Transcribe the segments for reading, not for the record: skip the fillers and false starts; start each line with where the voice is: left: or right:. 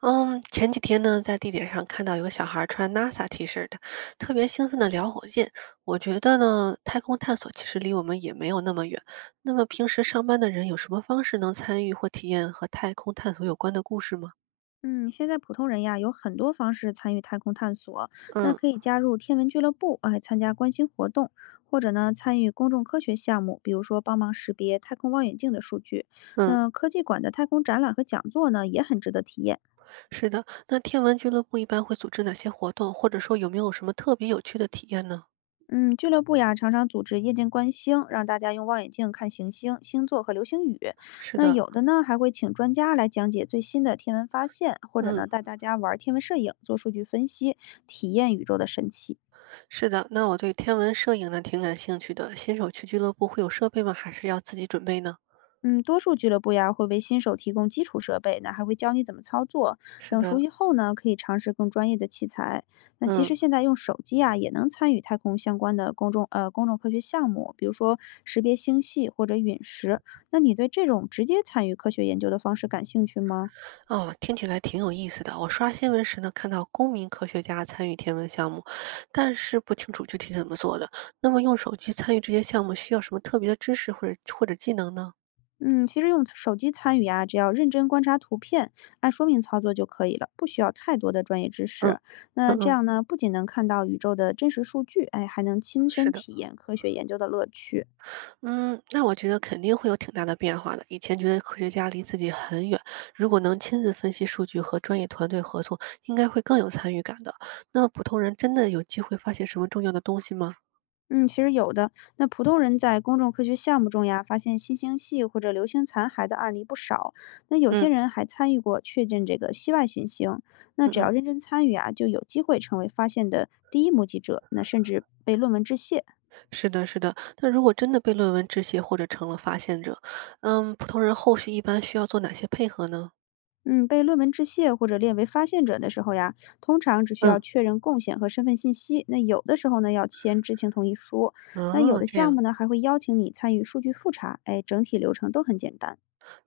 right: 嗯，前几天呢，在地铁上看到有个小孩儿穿 NASA T 恤的，特别兴奋的聊火箭。我觉得呢，太空探索其实离我们也没有那么远。那么平时上班的人有什么方式能参与或体验和太空探索有关的故事吗？
left: 嗯，现在普通人呀有很多方式参与太空探索，那
right: 嗯
left: 可以加入天文俱乐部，哎，参加观星活动，或者呢参与公众科学项目，比如说帮忙识别太空望远镜的数据。
right: 嗯，
left: 那科技馆的太空展览和讲座呢也很值得体验。
right: 是的。那天文俱乐部一般会组织哪些活动，或者说有没有什么特别有趣的体验呢？
left: 嗯，俱乐部呀常常组织夜间观星，让大家用望远镜看行星、星座和流星雨。
right: 是
left: 那
right: 的。
left: 有的呢还会请专家来讲解最新的天文发现，或者呢
right: 嗯，
left: 带大家玩天文摄影，做数据分析，体验宇宙的神奇。
right: 是的，那我对天文摄影呢挺感兴趣的。新手去俱乐部会有设备吗？还是要自己准备呢？
left: 嗯，多数俱乐部呀会为新手提供基础设备，那还会教你怎么操作。
right: 是
left: 等熟
right: 的，
left: 悉后呢，可以尝试更专业的器材。那其
right: 嗯。
left: 实现在用手机啊，也能参与太空相关的公众科学项目，比如说识别星系或者陨石。那你对这种直接参与科学研究的方式感兴趣吗？
right: 哦，听起来挺有意思的。我刷新闻时呢，看到公民科学家参与天文项目，但是不清楚具体怎么做的。那么用手机参与这些项目需要什么特别的知识或者技能呢？
left: 嗯，其实用手机参与呀、只要认真观察图片，按说明操作就可以了，不需要太多的专业知
right: 嗯
left: 识。那
right: 嗯
left: 这
right: 嗯，
left: 样呢，不仅能看到宇宙的真实数据，哎，还能亲身
right: 是的，
left: 体验科学研究的乐趣。
right: 嗯，那我觉得肯定会有挺大的变化的。以前觉得科学家离自己很远，如果能亲自分析数据和专业团队合作，应该会更有参与感的。那么普通人真的有机会发现什么重要的东西吗？
left: 嗯，其实有的。那普通人在公众科学项目中呀，发现新星系或者流星残骸的案例不少。那有些
right: 嗯
left: 人还参与过确认这个系外行星。那
right: 嗯
left: 只要
right: 嗯。
left: 认真参与啊，就有机会成为发现的第一目击者，那甚至被论文致谢。
right: 是的，是的。那如果真的被论文致谢或者成了发现者，嗯，普通人后续一般需要做哪些配合呢？
left: 嗯，被论文致谢或者列为发现者的时候呀，通常只需要
right: 嗯，
left: 确认贡献和身份信息。那有的时候呢，要签知情同意书。那有
right: 哦，
left: 的
right: 这
left: 项
right: 样
left: 目呢，还会邀请你参与数据复查。哎，整体流程都很简单。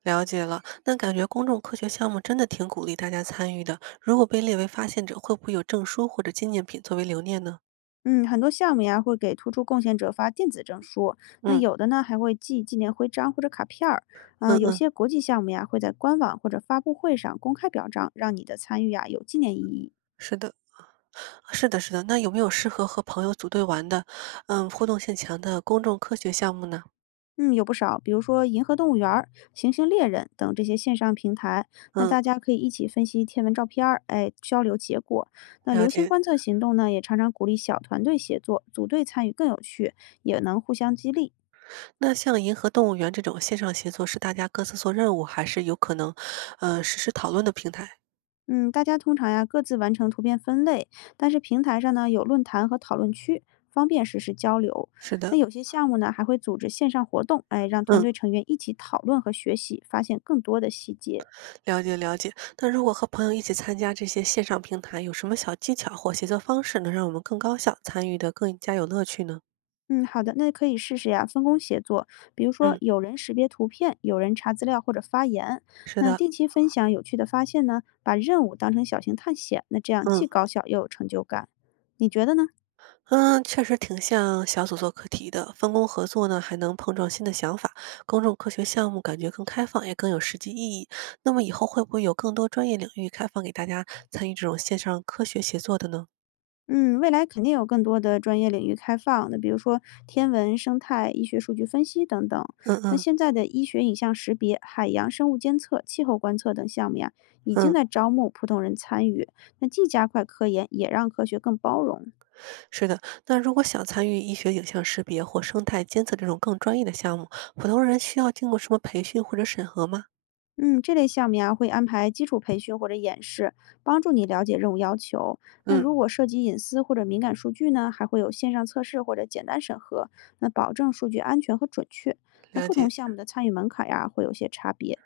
right: 了解了。那感觉公众科学项目真的挺鼓励大家参与的。如果被列为发现者，会不会有证书或者纪念品作为留念呢？
left: 嗯，很多项目呀会给突出贡献者发电子证书，那
right: 嗯
left: 有的呢还会寄纪念徽章或者卡片儿。啊、
right: 嗯
left: 有
right: 嗯，
left: 些国际项目呀会在官网或者发布会上公开表彰，让你的参与呀有纪念意义。
right: 是的，是的，是的。那有没有适合和朋友组队玩的，嗯，互动性强的公众科学项目呢？
left: 嗯，有不少，比如说银河动物园儿、行星猎人等这些线上平台，那
right: 嗯，
left: 大家可以一起分析天文照片儿，哎，交流结果。那
right: 了
left: 流星
right: 解。
left: 观测行动呢，也常常鼓励小团队协作，组队参与更有趣，也能互相激励。
right: 那像银河动物园这种线上协作，是大家各自做任务，还是有可能，实时讨论的平台？
left: 嗯，大家通常呀各自完成图片分类，但是平台上呢有论坛和讨论区，方便实时交流。
right: 是
left: 那
right: 的，
left: 有些项目呢还会组织线上活动，哎，让团
right: 嗯，
left: 队成员一起讨论和学习，发现更多的细节。
right: 了解了解。那如果和朋友一起参加这些线上平台，有什么小技巧或协作方式能让我们更高效，参与的更加有乐趣呢？
left: 嗯，好的，那可以试试呀，分工协作，比如说
right: 嗯，
left: 有人识别图片，有人查资料或者发言。
right: 是
left: 那
right: 的，
left: 定期分享有趣的发现呢，把任务当成小型探险，那这样既
right: 嗯。
left: 高效又有成就感。你觉得呢？
right: 嗯，确实挺像小组做课题的，分工合作呢，还能碰撞新的想法。公众科学项目感觉更开放，也更有实际意义。那么以后会不会有更多专业领域开放给大家参与这种线上科学协作的呢？
left: 嗯，未来肯定有更多的专业领域开放，那比如说天文、生态、医学数据分析等等。
right: 嗯
left: 那
right: 嗯
left: 现在的医学影像识别、海洋生物监测、气候观测等项目呀，已经
right: 嗯，
left: 在招募普通人参与，那既加快科研，也让科学更包容。
right: 是的。那如果想参与医学影像识别或生态监测这种更专业的项目，普通人需要经过什么培训或者审核吗？
left: 嗯，这类项目呀，会安排基础培训或者演示，帮助你了解任务要求。那
right: 嗯，
left: 如果涉及隐私或者敏感数据呢，还会有线上测试或者简单审核，那保证数据安全和准确。那
right: 了
left: 不同
right: 解。
left: 项目的参与门槛呀，会有些差别。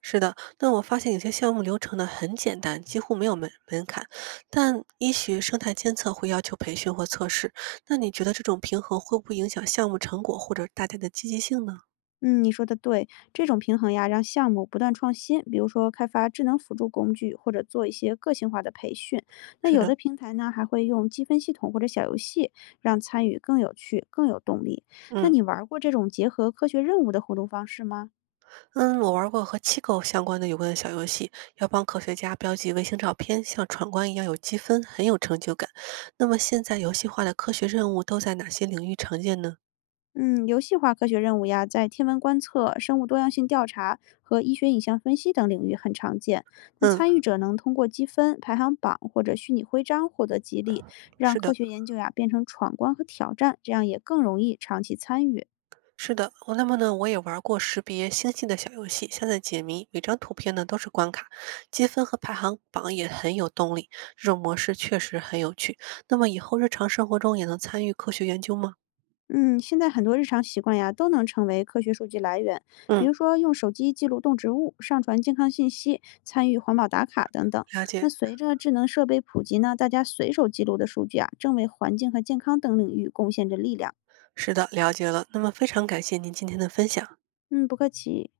right: 是的，那我发现有些项目流程呢很简单，几乎没有门槛，但医学生态监测会要求培训或测试。那你觉得这种平衡会不会影响项目成果或者大家的积极性呢？
left: 嗯，你说的对，这种平衡呀，让项目不断创新，比如说开发智能辅助工具，或者做一些个性化的培训。那
right: 是
left: 有
right: 的，
left: 的平台呢，还会用积分系统或者小游戏，让参与更有趣、更有动力。那
right: 嗯
left: 你玩儿过这种结合科学任务的互动方式吗？
right: 嗯，我玩过和机构相关的有关的小游戏，要帮科学家标记卫星照片，像闯关一样有积分，很有成就感。那么现在游戏化的科学任务都在哪些领域常见呢？
left: 嗯，游戏化科学任务呀，在天文观测、生物多样性调查和医学影像分析等领域很常见。那
right: 嗯，
left: 参与者能通过积分、排行榜或者虚拟徽章获得激励，让
right: 是
left: 科
right: 的。
left: 学研究呀变成闯关和挑战，这样也更容易长期参与。
right: 是的，我那么呢，我也玩过识别星系的小游戏，像在解谜，每张图片呢都是关卡，积分和排行榜也很有动力。这种模式确实很有趣。那么以后日常生活中也能参与科学研究吗？
left: 嗯，现在很多日常习惯呀都能成为科学数据来源，比
right: 嗯，
left: 如说用手机记录动植物、上传健康信息、参与环保打卡等等。
right: 了
left: 那
right: 解，
left: 随着智能设备普及呢，大家随手记录的数据啊，正为环境和健康等领域贡献着力量。
right: 是的，了解了。那么非常感谢您今天的分享。
left: 嗯，不客气。